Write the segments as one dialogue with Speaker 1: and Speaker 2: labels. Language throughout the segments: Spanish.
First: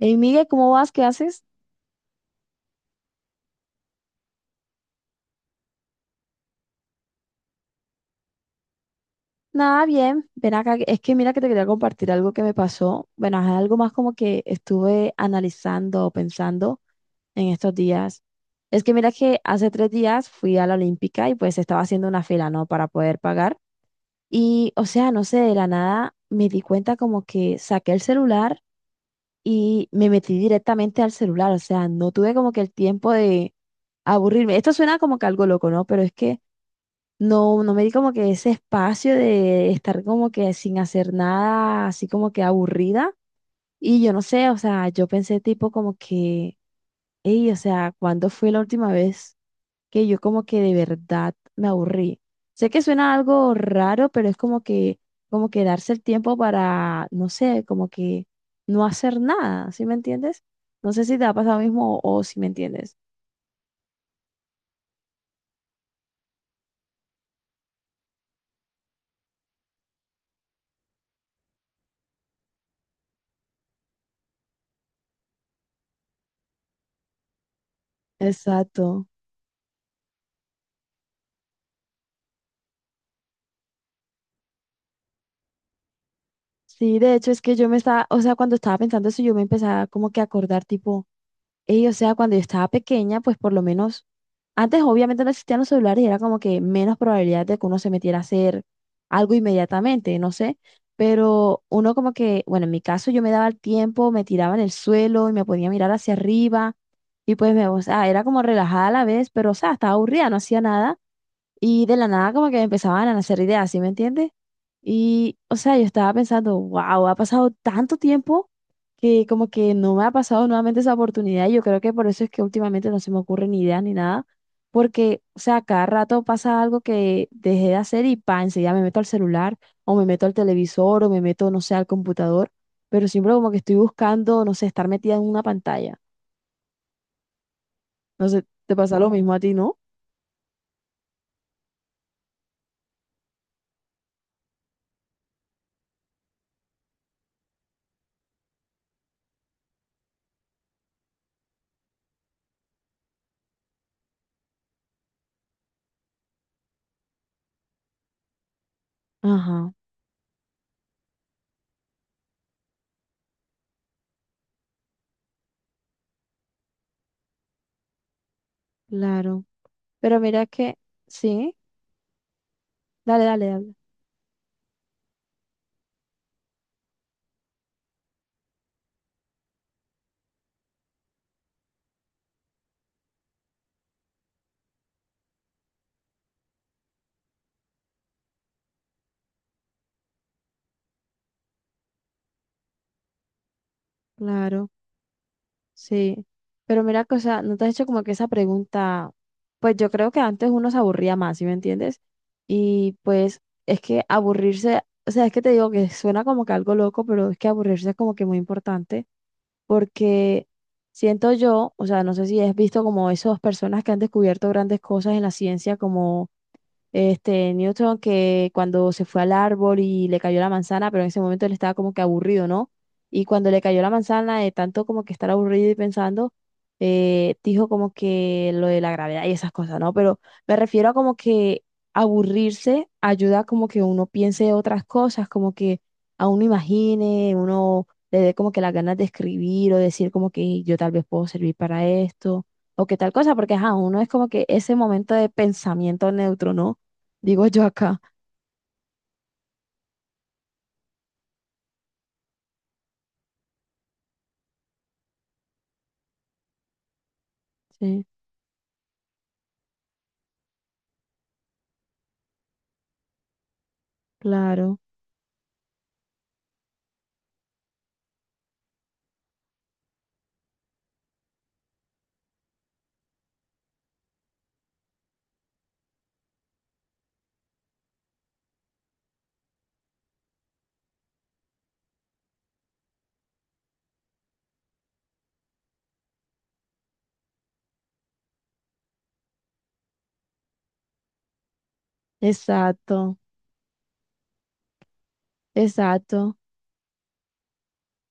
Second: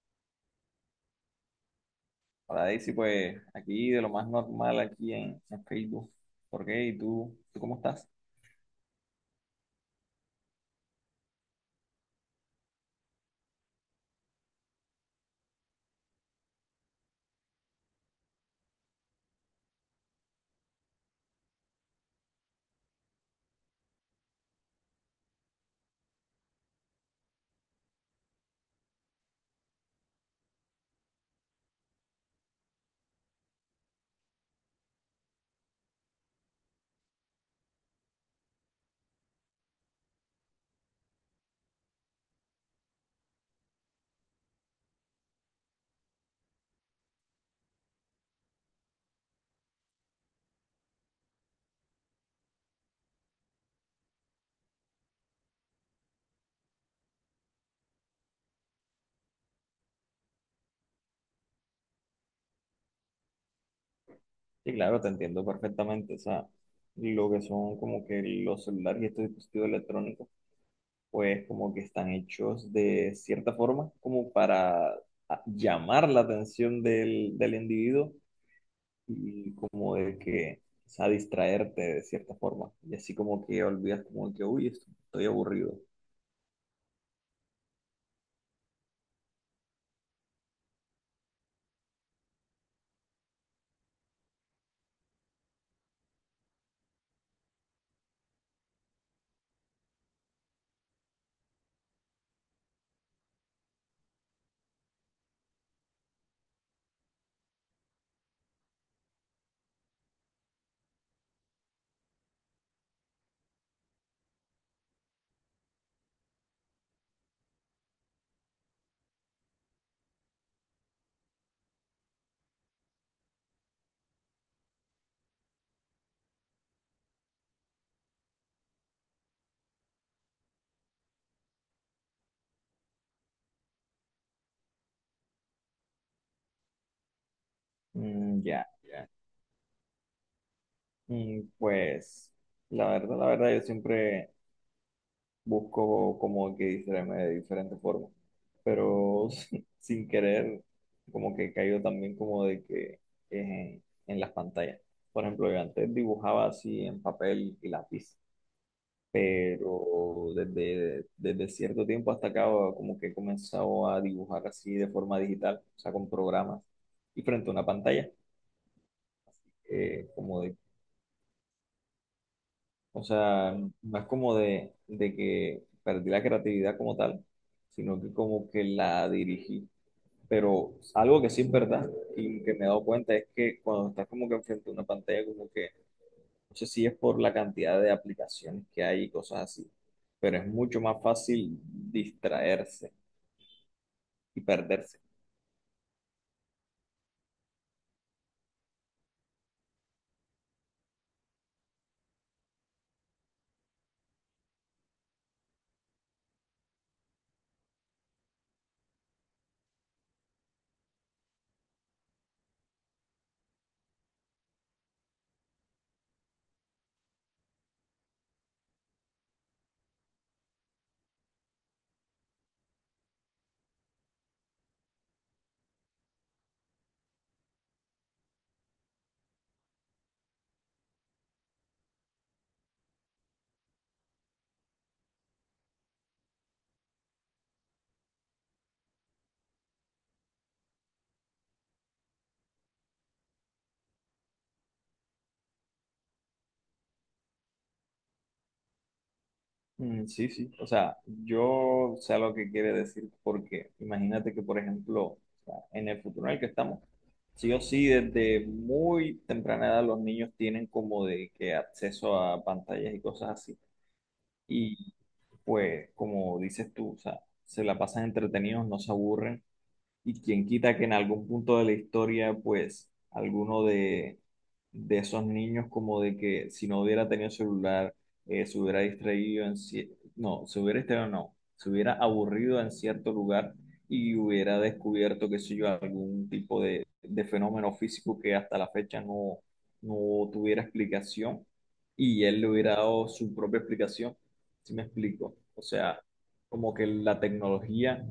Speaker 1: Hey, Miguel, ¿cómo vas? ¿Qué haces?
Speaker 2: Hola Daisy, pues aquí de lo más normal aquí en Facebook. ¿Por qué? ¿Y tú cómo estás?
Speaker 1: Nada, bien. Ven acá. Es que mira que te quería compartir algo que me pasó. Bueno, es algo más como que estuve analizando o pensando en estos días. Es que mira que hace tres días fui a la Olímpica y pues estaba haciendo una fila, ¿no? Para poder pagar. Y, o sea, no sé, de la nada me di cuenta como que saqué el celular y me metí directamente al celular. O sea, no tuve como que el tiempo de aburrirme. Esto suena como que algo loco, ¿no? Pero es que no, no me di como que ese espacio de estar como que sin hacer nada, así como que aburrida. Y yo no sé, o sea, yo pensé tipo como que, hey, o sea, ¿cuándo fue la última vez que yo como que de verdad me aburrí? Sé que suena algo raro, pero es como que darse el tiempo para, no sé, como que no hacer nada, ¿sí me entiendes? No sé si te ha pasado lo mismo o si me entiendes.
Speaker 2: Sí, claro, te entiendo perfectamente. O sea, lo que son como que los celulares y estos dispositivos electrónicos, pues como que están hechos de cierta forma como para llamar la atención del individuo
Speaker 1: Exacto.
Speaker 2: y como de que, o sea, distraerte de cierta forma. Y así como que olvidas como que, uy, estoy aburrido.
Speaker 1: Sí, de hecho es que yo me estaba, o sea, cuando estaba pensando eso, yo me empezaba como que a acordar tipo, ey, o sea, cuando yo estaba pequeña, pues por lo menos, antes obviamente no existían los celulares y era como que menos probabilidad de que uno se metiera a hacer algo inmediatamente, no sé, pero uno como que, bueno, en mi caso yo me daba el tiempo, me tiraba en el suelo y me podía mirar hacia arriba y pues me, o sea, era como relajada a la vez, pero o sea, estaba aburrida, no hacía nada. Y de la nada como que me empezaban a nacer ideas, ¿sí me entiendes? Y, o sea, yo estaba pensando, wow, ha pasado tanto tiempo que como que no me ha pasado nuevamente esa oportunidad. Y yo creo que por eso es que últimamente no se me ocurren ni ideas ni nada. Porque, o sea, cada rato pasa algo que dejé de hacer y pa, enseguida me meto al celular o me meto al televisor o me meto, no sé, al computador. Pero siempre como que estoy buscando, no sé, estar metida en una pantalla. No sé,
Speaker 2: Mm, ya.
Speaker 1: te pasa
Speaker 2: ya.
Speaker 1: lo mismo a ti, ¿no?
Speaker 2: Y pues, la verdad, yo siempre busco como que distraerme de diferentes formas, pero sin querer, como que he caído también como de que es en las pantallas. Por ejemplo, yo antes dibujaba así en papel y lápiz,
Speaker 1: Ajá,
Speaker 2: pero desde cierto tiempo hasta acá como que he comenzado a dibujar así de forma digital, o sea, con programas y frente a una pantalla,
Speaker 1: claro. Pero
Speaker 2: como
Speaker 1: mira
Speaker 2: de
Speaker 1: que, sí.
Speaker 2: O
Speaker 1: Dale, dale,
Speaker 2: sea,
Speaker 1: dale.
Speaker 2: no es como de que perdí la creatividad como tal, sino que como que la dirigí. Pero algo que sí es verdad y que me he dado cuenta es que cuando estás como que enfrente a una pantalla, como que, no sé si es por la cantidad de aplicaciones que hay y cosas así, pero es mucho más fácil distraerse y
Speaker 1: Claro,
Speaker 2: perderse.
Speaker 1: sí. Pero mira que, o sea, no te has hecho como que esa pregunta, pues yo creo que antes uno se aburría más, ¿sí me entiendes? Y pues es que aburrirse, o sea, es que te digo que suena como que algo loco, pero es que aburrirse es como que muy importante. Porque siento yo, o sea, no sé si has visto como esas personas que han descubierto grandes cosas en la ciencia, como este, Newton que cuando se fue al árbol y le cayó la manzana, pero en ese momento él estaba como que aburrido, ¿no? Y cuando le cayó la manzana, de tanto como que estar aburrido y pensando, dijo como que lo de la gravedad y esas cosas, ¿no? Pero me refiero a como que aburrirse ayuda como que uno piense otras cosas, como que a uno imagine, uno le dé como que las ganas de escribir o decir como que yo tal vez puedo servir para esto o que tal cosa, porque ajá, uno es como que ese momento de pensamiento neutro, ¿no? Digo yo acá.
Speaker 2: Mm, sí, sí. O sea, yo sé lo que quiere decir porque imagínate que, por ejemplo, o sea, en el futuro en el que estamos, sí o sí,
Speaker 1: Sí,
Speaker 2: desde muy temprana edad los niños tienen como de que acceso a pantallas y cosas así.
Speaker 1: claro.
Speaker 2: Y pues, como dices tú, o sea, se la pasan entretenidos, no se aburren. Y quien quita que en algún punto de la historia, pues, alguno de esos niños, como de que si no hubiera tenido celular, se hubiera distraído en se hubiera distraído, no, se hubiera aburrido en cierto lugar y hubiera descubierto, qué sé yo, algún tipo de fenómeno físico que hasta la fecha no tuviera explicación y él le hubiera dado
Speaker 1: Exacto,
Speaker 2: su propia explicación, ¿si me explico? O sea,
Speaker 1: exacto.
Speaker 2: como que la tecnología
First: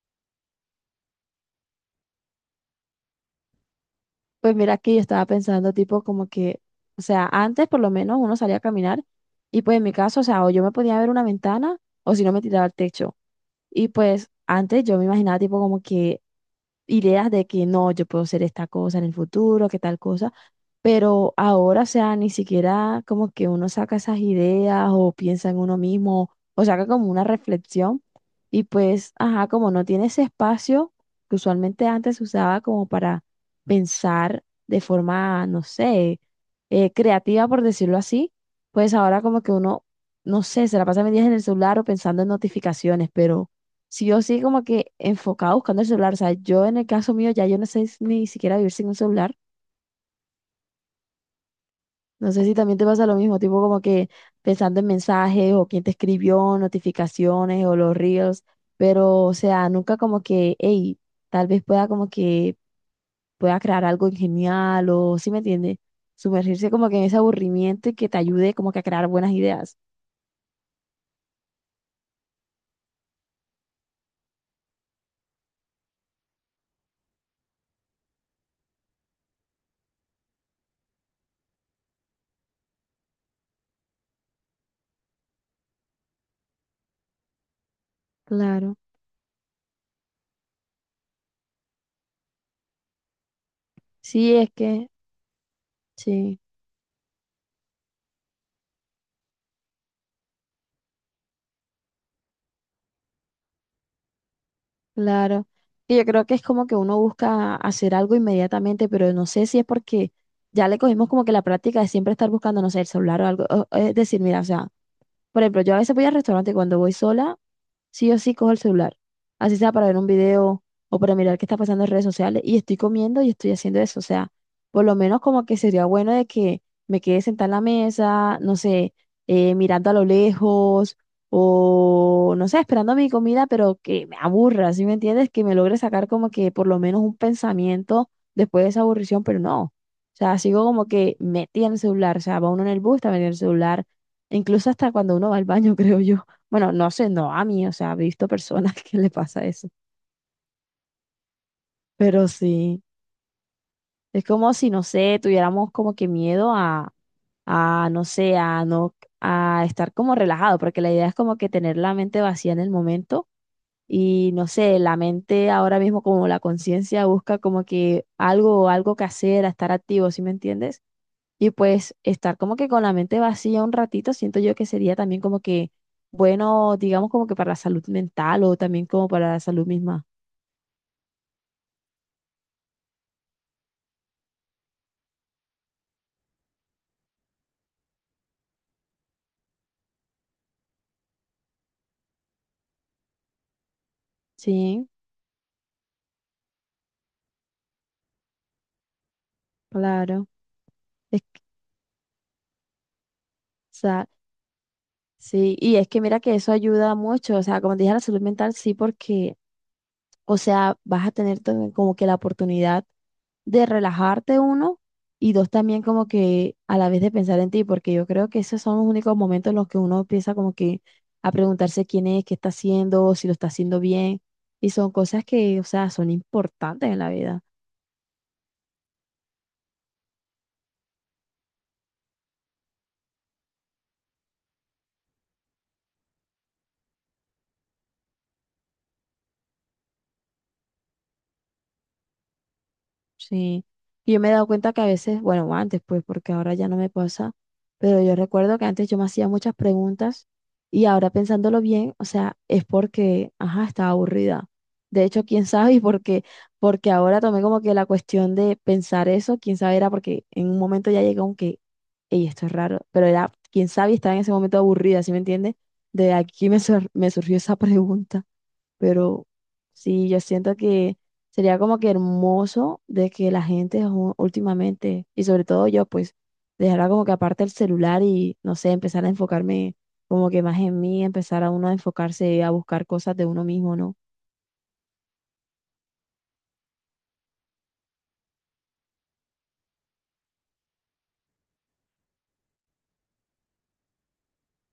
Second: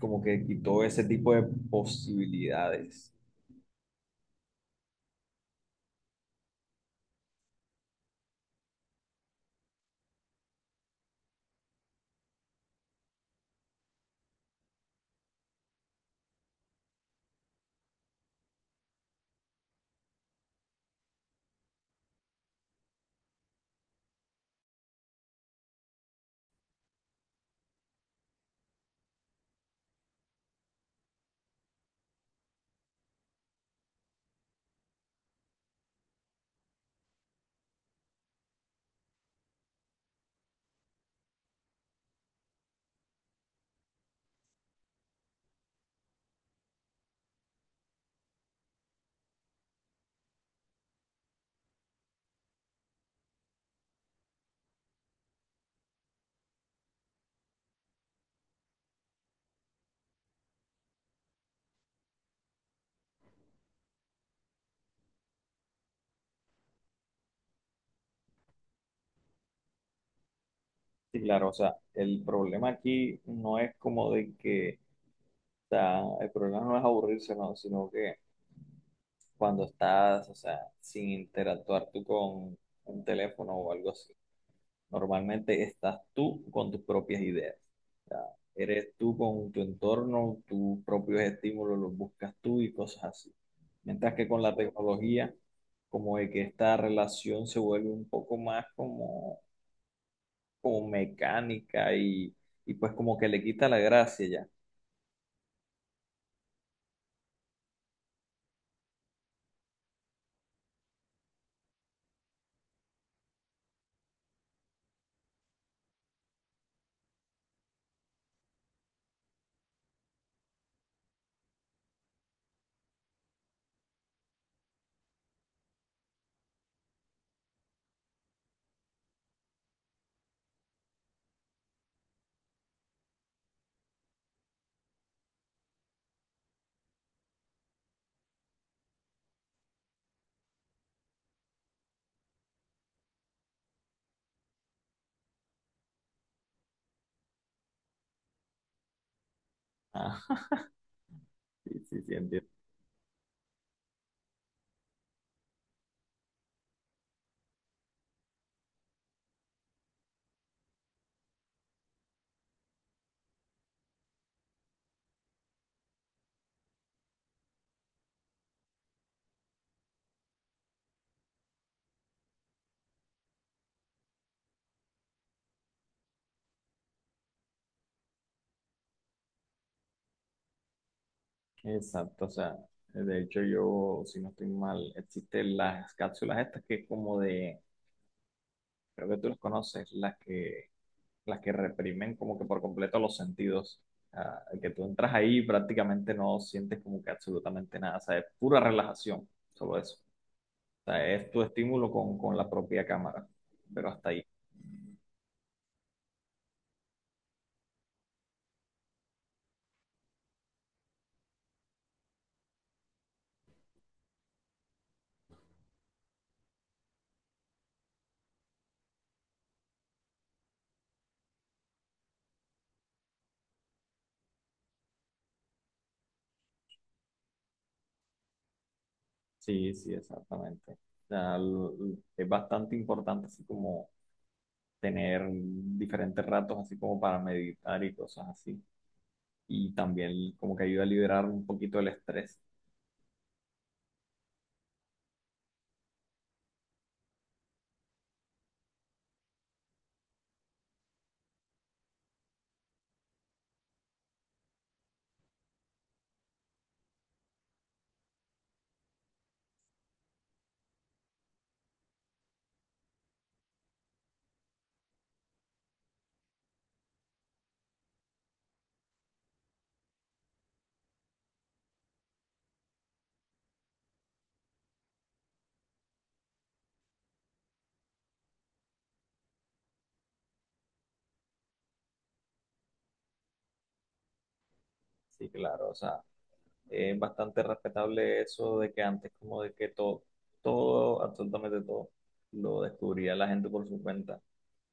Speaker 2: como que quitó ese tipo de posibilidades.
Speaker 1: Pues mira que yo estaba pensando tipo como que, o sea, antes por lo menos uno salía a caminar y pues en mi caso, o sea, o yo me podía ver una ventana o si no me tiraba al techo. Y pues antes yo me imaginaba tipo como que ideas de que no, yo puedo ser esta cosa en el futuro, que tal cosa, pero ahora, o sea, ni siquiera como que uno saca esas ideas o piensa en uno mismo o saca como una reflexión y pues, ajá, como no tiene ese espacio que usualmente antes se usaba como para pensar de forma, no sé, creativa, por decirlo así, pues ahora como que uno, no sé, se la pasa mil días en el celular o pensando en notificaciones, pero si yo sí como que enfocada buscando el celular. O sea, yo en el caso mío ya yo no sé ni siquiera vivir sin un celular. No sé si también te pasa lo mismo, tipo como que pensando en mensajes o quién te escribió, notificaciones o los reels, pero o sea, nunca como que, hey, tal vez pueda como que pueda crear algo genial o, si me entiendes? Sumergirse como que en ese aburrimiento y que te ayude como que a crear buenas ideas.
Speaker 2: Sí, claro, o sea, el problema aquí no es como de que, o sea, el problema no es aburrirse, no, sino que cuando estás, o sea, sin interactuar tú con un teléfono o algo así. Normalmente estás tú con tus propias ideas. O sea,
Speaker 1: Claro.
Speaker 2: eres tú con tu entorno, tus propios estímulos los buscas tú y cosas así. Mientras que
Speaker 1: Sí,
Speaker 2: con
Speaker 1: es
Speaker 2: la
Speaker 1: que,
Speaker 2: tecnología, como de
Speaker 1: sí.
Speaker 2: que esta relación se vuelve un poco más como, como mecánica y pues como que le quita la gracia ya.
Speaker 1: Claro. Y yo creo que es como que uno busca hacer algo inmediatamente, pero no sé si es porque ya le cogimos como que la práctica de siempre estar buscando, no sé, el celular o algo. O es decir, mira, o sea, por ejemplo, yo a veces voy al restaurante y cuando voy sola sí o sí cojo el celular, así sea para ver un video o para mirar qué está pasando en redes sociales, y estoy comiendo y estoy haciendo eso, o sea, por lo menos como que sería bueno de que me quede sentada en la mesa, no sé, mirando a lo lejos o, no sé, esperando mi comida, pero que me aburra, ¿sí me entiendes? Que me logre sacar como que por lo menos un pensamiento después de esa aburrición, pero no, o sea, sigo como que metida en el celular, o sea, va uno en el bus, está metido en el celular, incluso hasta cuando uno va al baño, creo yo. Bueno, no sé, no a mí, o sea, he visto personas que le pasa eso,
Speaker 2: Ah, sí, sí, sí,
Speaker 1: pero
Speaker 2: entiendo.
Speaker 1: sí, es como si, no sé, tuviéramos como que miedo a, no sé, a no, a estar como relajado, porque la idea es como que tener la mente vacía en el momento y, no sé, la mente ahora mismo como la conciencia busca como que algo, algo que hacer, a estar activo, ¿sí me entiendes? Y pues estar como que con la mente vacía un ratito, siento yo que sería también como que, bueno, digamos como que para la salud mental o también como para la salud misma.
Speaker 2: Exacto, o sea, de hecho yo, si no estoy mal, existen las cápsulas estas que es como de, creo que tú las conoces, las que reprimen como que por completo los sentidos. Ah, que tú
Speaker 1: Sí,
Speaker 2: entras ahí y prácticamente no sientes como que absolutamente nada, o sea, es pura relajación, solo eso.
Speaker 1: claro.
Speaker 2: O sea,
Speaker 1: Es
Speaker 2: es tu
Speaker 1: o
Speaker 2: estímulo con la propia cámara, pero
Speaker 1: sea,
Speaker 2: hasta ahí.
Speaker 1: sí, y es que mira que eso ayuda mucho, o sea, como te dije, la salud mental sí, porque, o sea, vas a tener como que la oportunidad de relajarte uno y dos también como que a la vez de pensar en ti, porque yo creo que esos son los únicos momentos en los que uno empieza como que a preguntarse quién es, qué está haciendo, si lo está haciendo bien, y son cosas que, o sea, son importantes en la vida.
Speaker 2: Sí, sí, exactamente. O sea, es bastante importante así como tener diferentes ratos así como para meditar y cosas así. Y también como que ayuda a liberar un poquito el estrés.
Speaker 1: Sí, y yo me he dado cuenta que a veces, bueno, antes pues, porque ahora ya no me pasa, pero yo recuerdo que antes yo me hacía muchas preguntas y ahora pensándolo bien, o sea, es porque, ajá, estaba aburrida. De hecho, quién sabe, y porque, porque ahora tomé como que la cuestión de pensar eso, quién sabe, era porque en un momento ya llegó un que, ey, esto es raro, pero era, quién sabe, y estaba en ese momento aburrida, ¿sí me entiendes? De aquí me, me surgió esa pregunta pero sí, yo siento que sería como que hermoso de que la gente últimamente, y sobre todo yo, pues, dejara como que aparte el celular y, no sé, empezar a enfocarme como que más en mí, empezar a uno a enfocarse a buscar cosas de uno mismo, ¿no?
Speaker 2: Sí, claro, o sea, bastante respetable eso de que antes como de que todo, todo, absolutamente todo, lo descubría la gente por su cuenta,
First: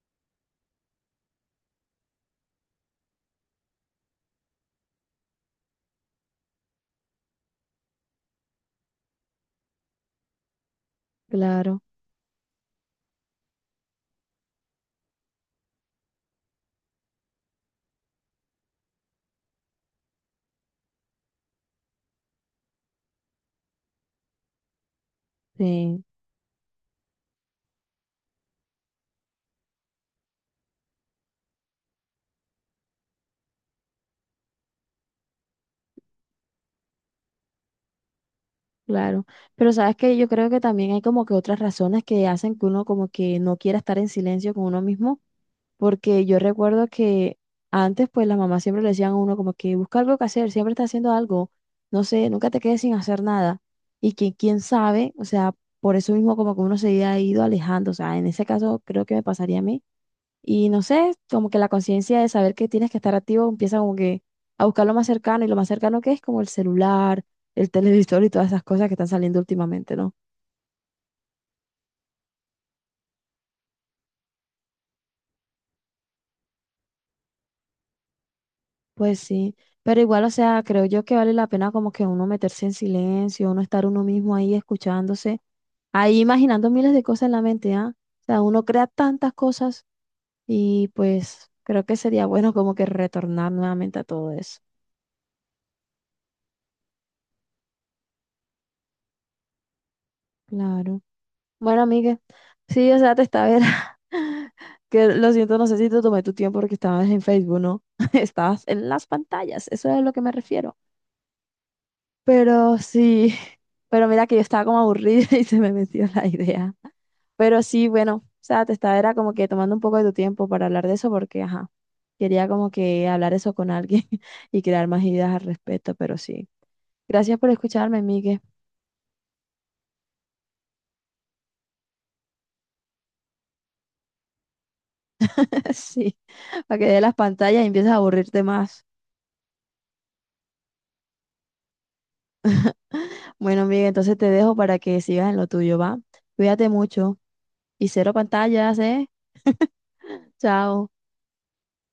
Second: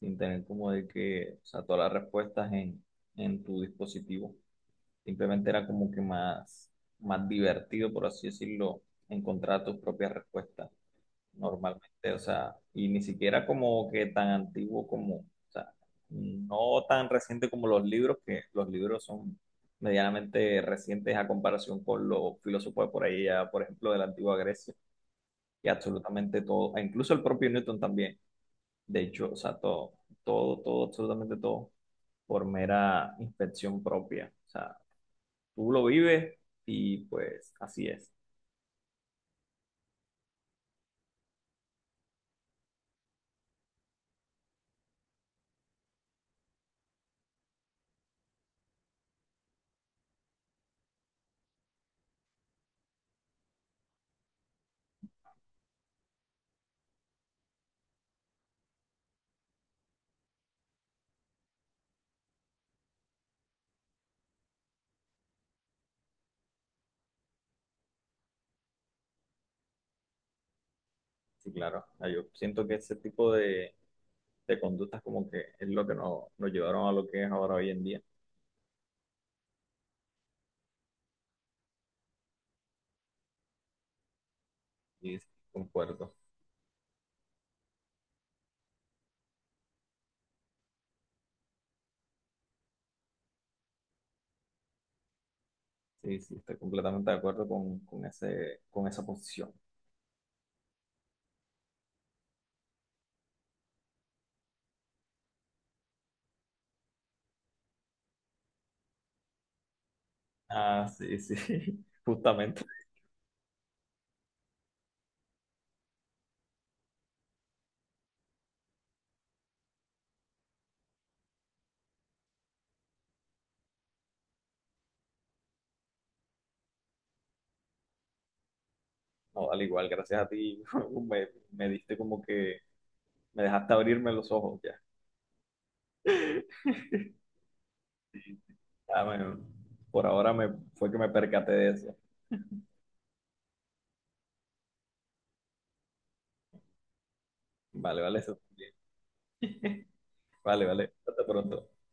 Speaker 2: sin tener como de que, o sea, todas las respuestas en tu dispositivo. Simplemente era como que más divertido, por así decirlo, encontrar tus propias respuestas
Speaker 1: Claro,
Speaker 2: normalmente, o sea, y ni siquiera como que tan antiguo como, o sea, no tan reciente como los libros, que los libros son medianamente recientes a comparación con los filósofos de por ahí, ya, por ejemplo, de la antigua Grecia, y
Speaker 1: sí,
Speaker 2: absolutamente todo, e incluso el propio Newton también, de hecho, o sea, todo, todo, todo, absolutamente todo, por mera inspección propia, o sea, tú lo vives y pues así es.
Speaker 1: claro. Pero sabes que yo creo que también hay como que otras razones que hacen que uno como que no quiera estar en silencio con uno mismo porque yo recuerdo que antes pues las mamás siempre le decían a uno como que busca algo que hacer, siempre está haciendo algo, no sé, nunca te quedes sin hacer nada. Y que quién sabe, o sea, por eso mismo como que uno se ha ido alejando, o sea, en ese caso creo que me pasaría a mí. Y no sé, como que la conciencia de saber que tienes que estar activo empieza como que a buscar lo más cercano y lo más cercano que es como el celular, el televisor y todas esas cosas que están saliendo últimamente, ¿no?
Speaker 2: Sí, claro. Ah, yo siento que ese tipo de conductas como que es lo que nos llevaron a lo que es ahora hoy en día.
Speaker 1: Pues sí, pero igual, o sea, creo yo que vale la pena como que uno meterse en silencio, uno estar uno mismo ahí
Speaker 2: Y sí,
Speaker 1: escuchándose,
Speaker 2: concuerdo.
Speaker 1: ahí imaginando miles de cosas en la mente, ¿ah? O sea, uno crea tantas cosas y pues creo que sería bueno como que retornar nuevamente a todo eso.
Speaker 2: Sí, sí, estoy completamente de acuerdo con ese, con esa posición.
Speaker 1: Claro. Bueno, amiga, sí, o sea, te estaba ver. Que lo siento, no sé si te tomé tu tiempo porque estabas en Facebook, ¿no? Estabas en las pantallas, eso es a lo que me refiero.
Speaker 2: Ah, sí, sí, justamente.
Speaker 1: Pero sí, pero mira que yo estaba como aburrida y se me metió la idea. Pero sí, bueno, o sea, te estaba era como que tomando un poco de tu tiempo para hablar de eso porque, ajá, quería como que hablar eso con alguien y crear más ideas al respecto, pero sí. Gracias por escucharme, Migue.
Speaker 2: No, al igual, gracias a ti, me diste como que me dejaste abrirme los ojos ya.
Speaker 1: Sí, para que de las pantallas y empieces a aburrirte más.
Speaker 2: Ah, bueno, por ahora fue que me percaté de eso.
Speaker 1: Bueno, Migue, entonces te dejo para que sigas en lo tuyo, ¿va? Cuídate mucho y
Speaker 2: Vale,
Speaker 1: cero
Speaker 2: vale, eso está bien.
Speaker 1: pantallas, ¿eh?
Speaker 2: Vale,
Speaker 1: Chao.
Speaker 2: vale, hasta pronto.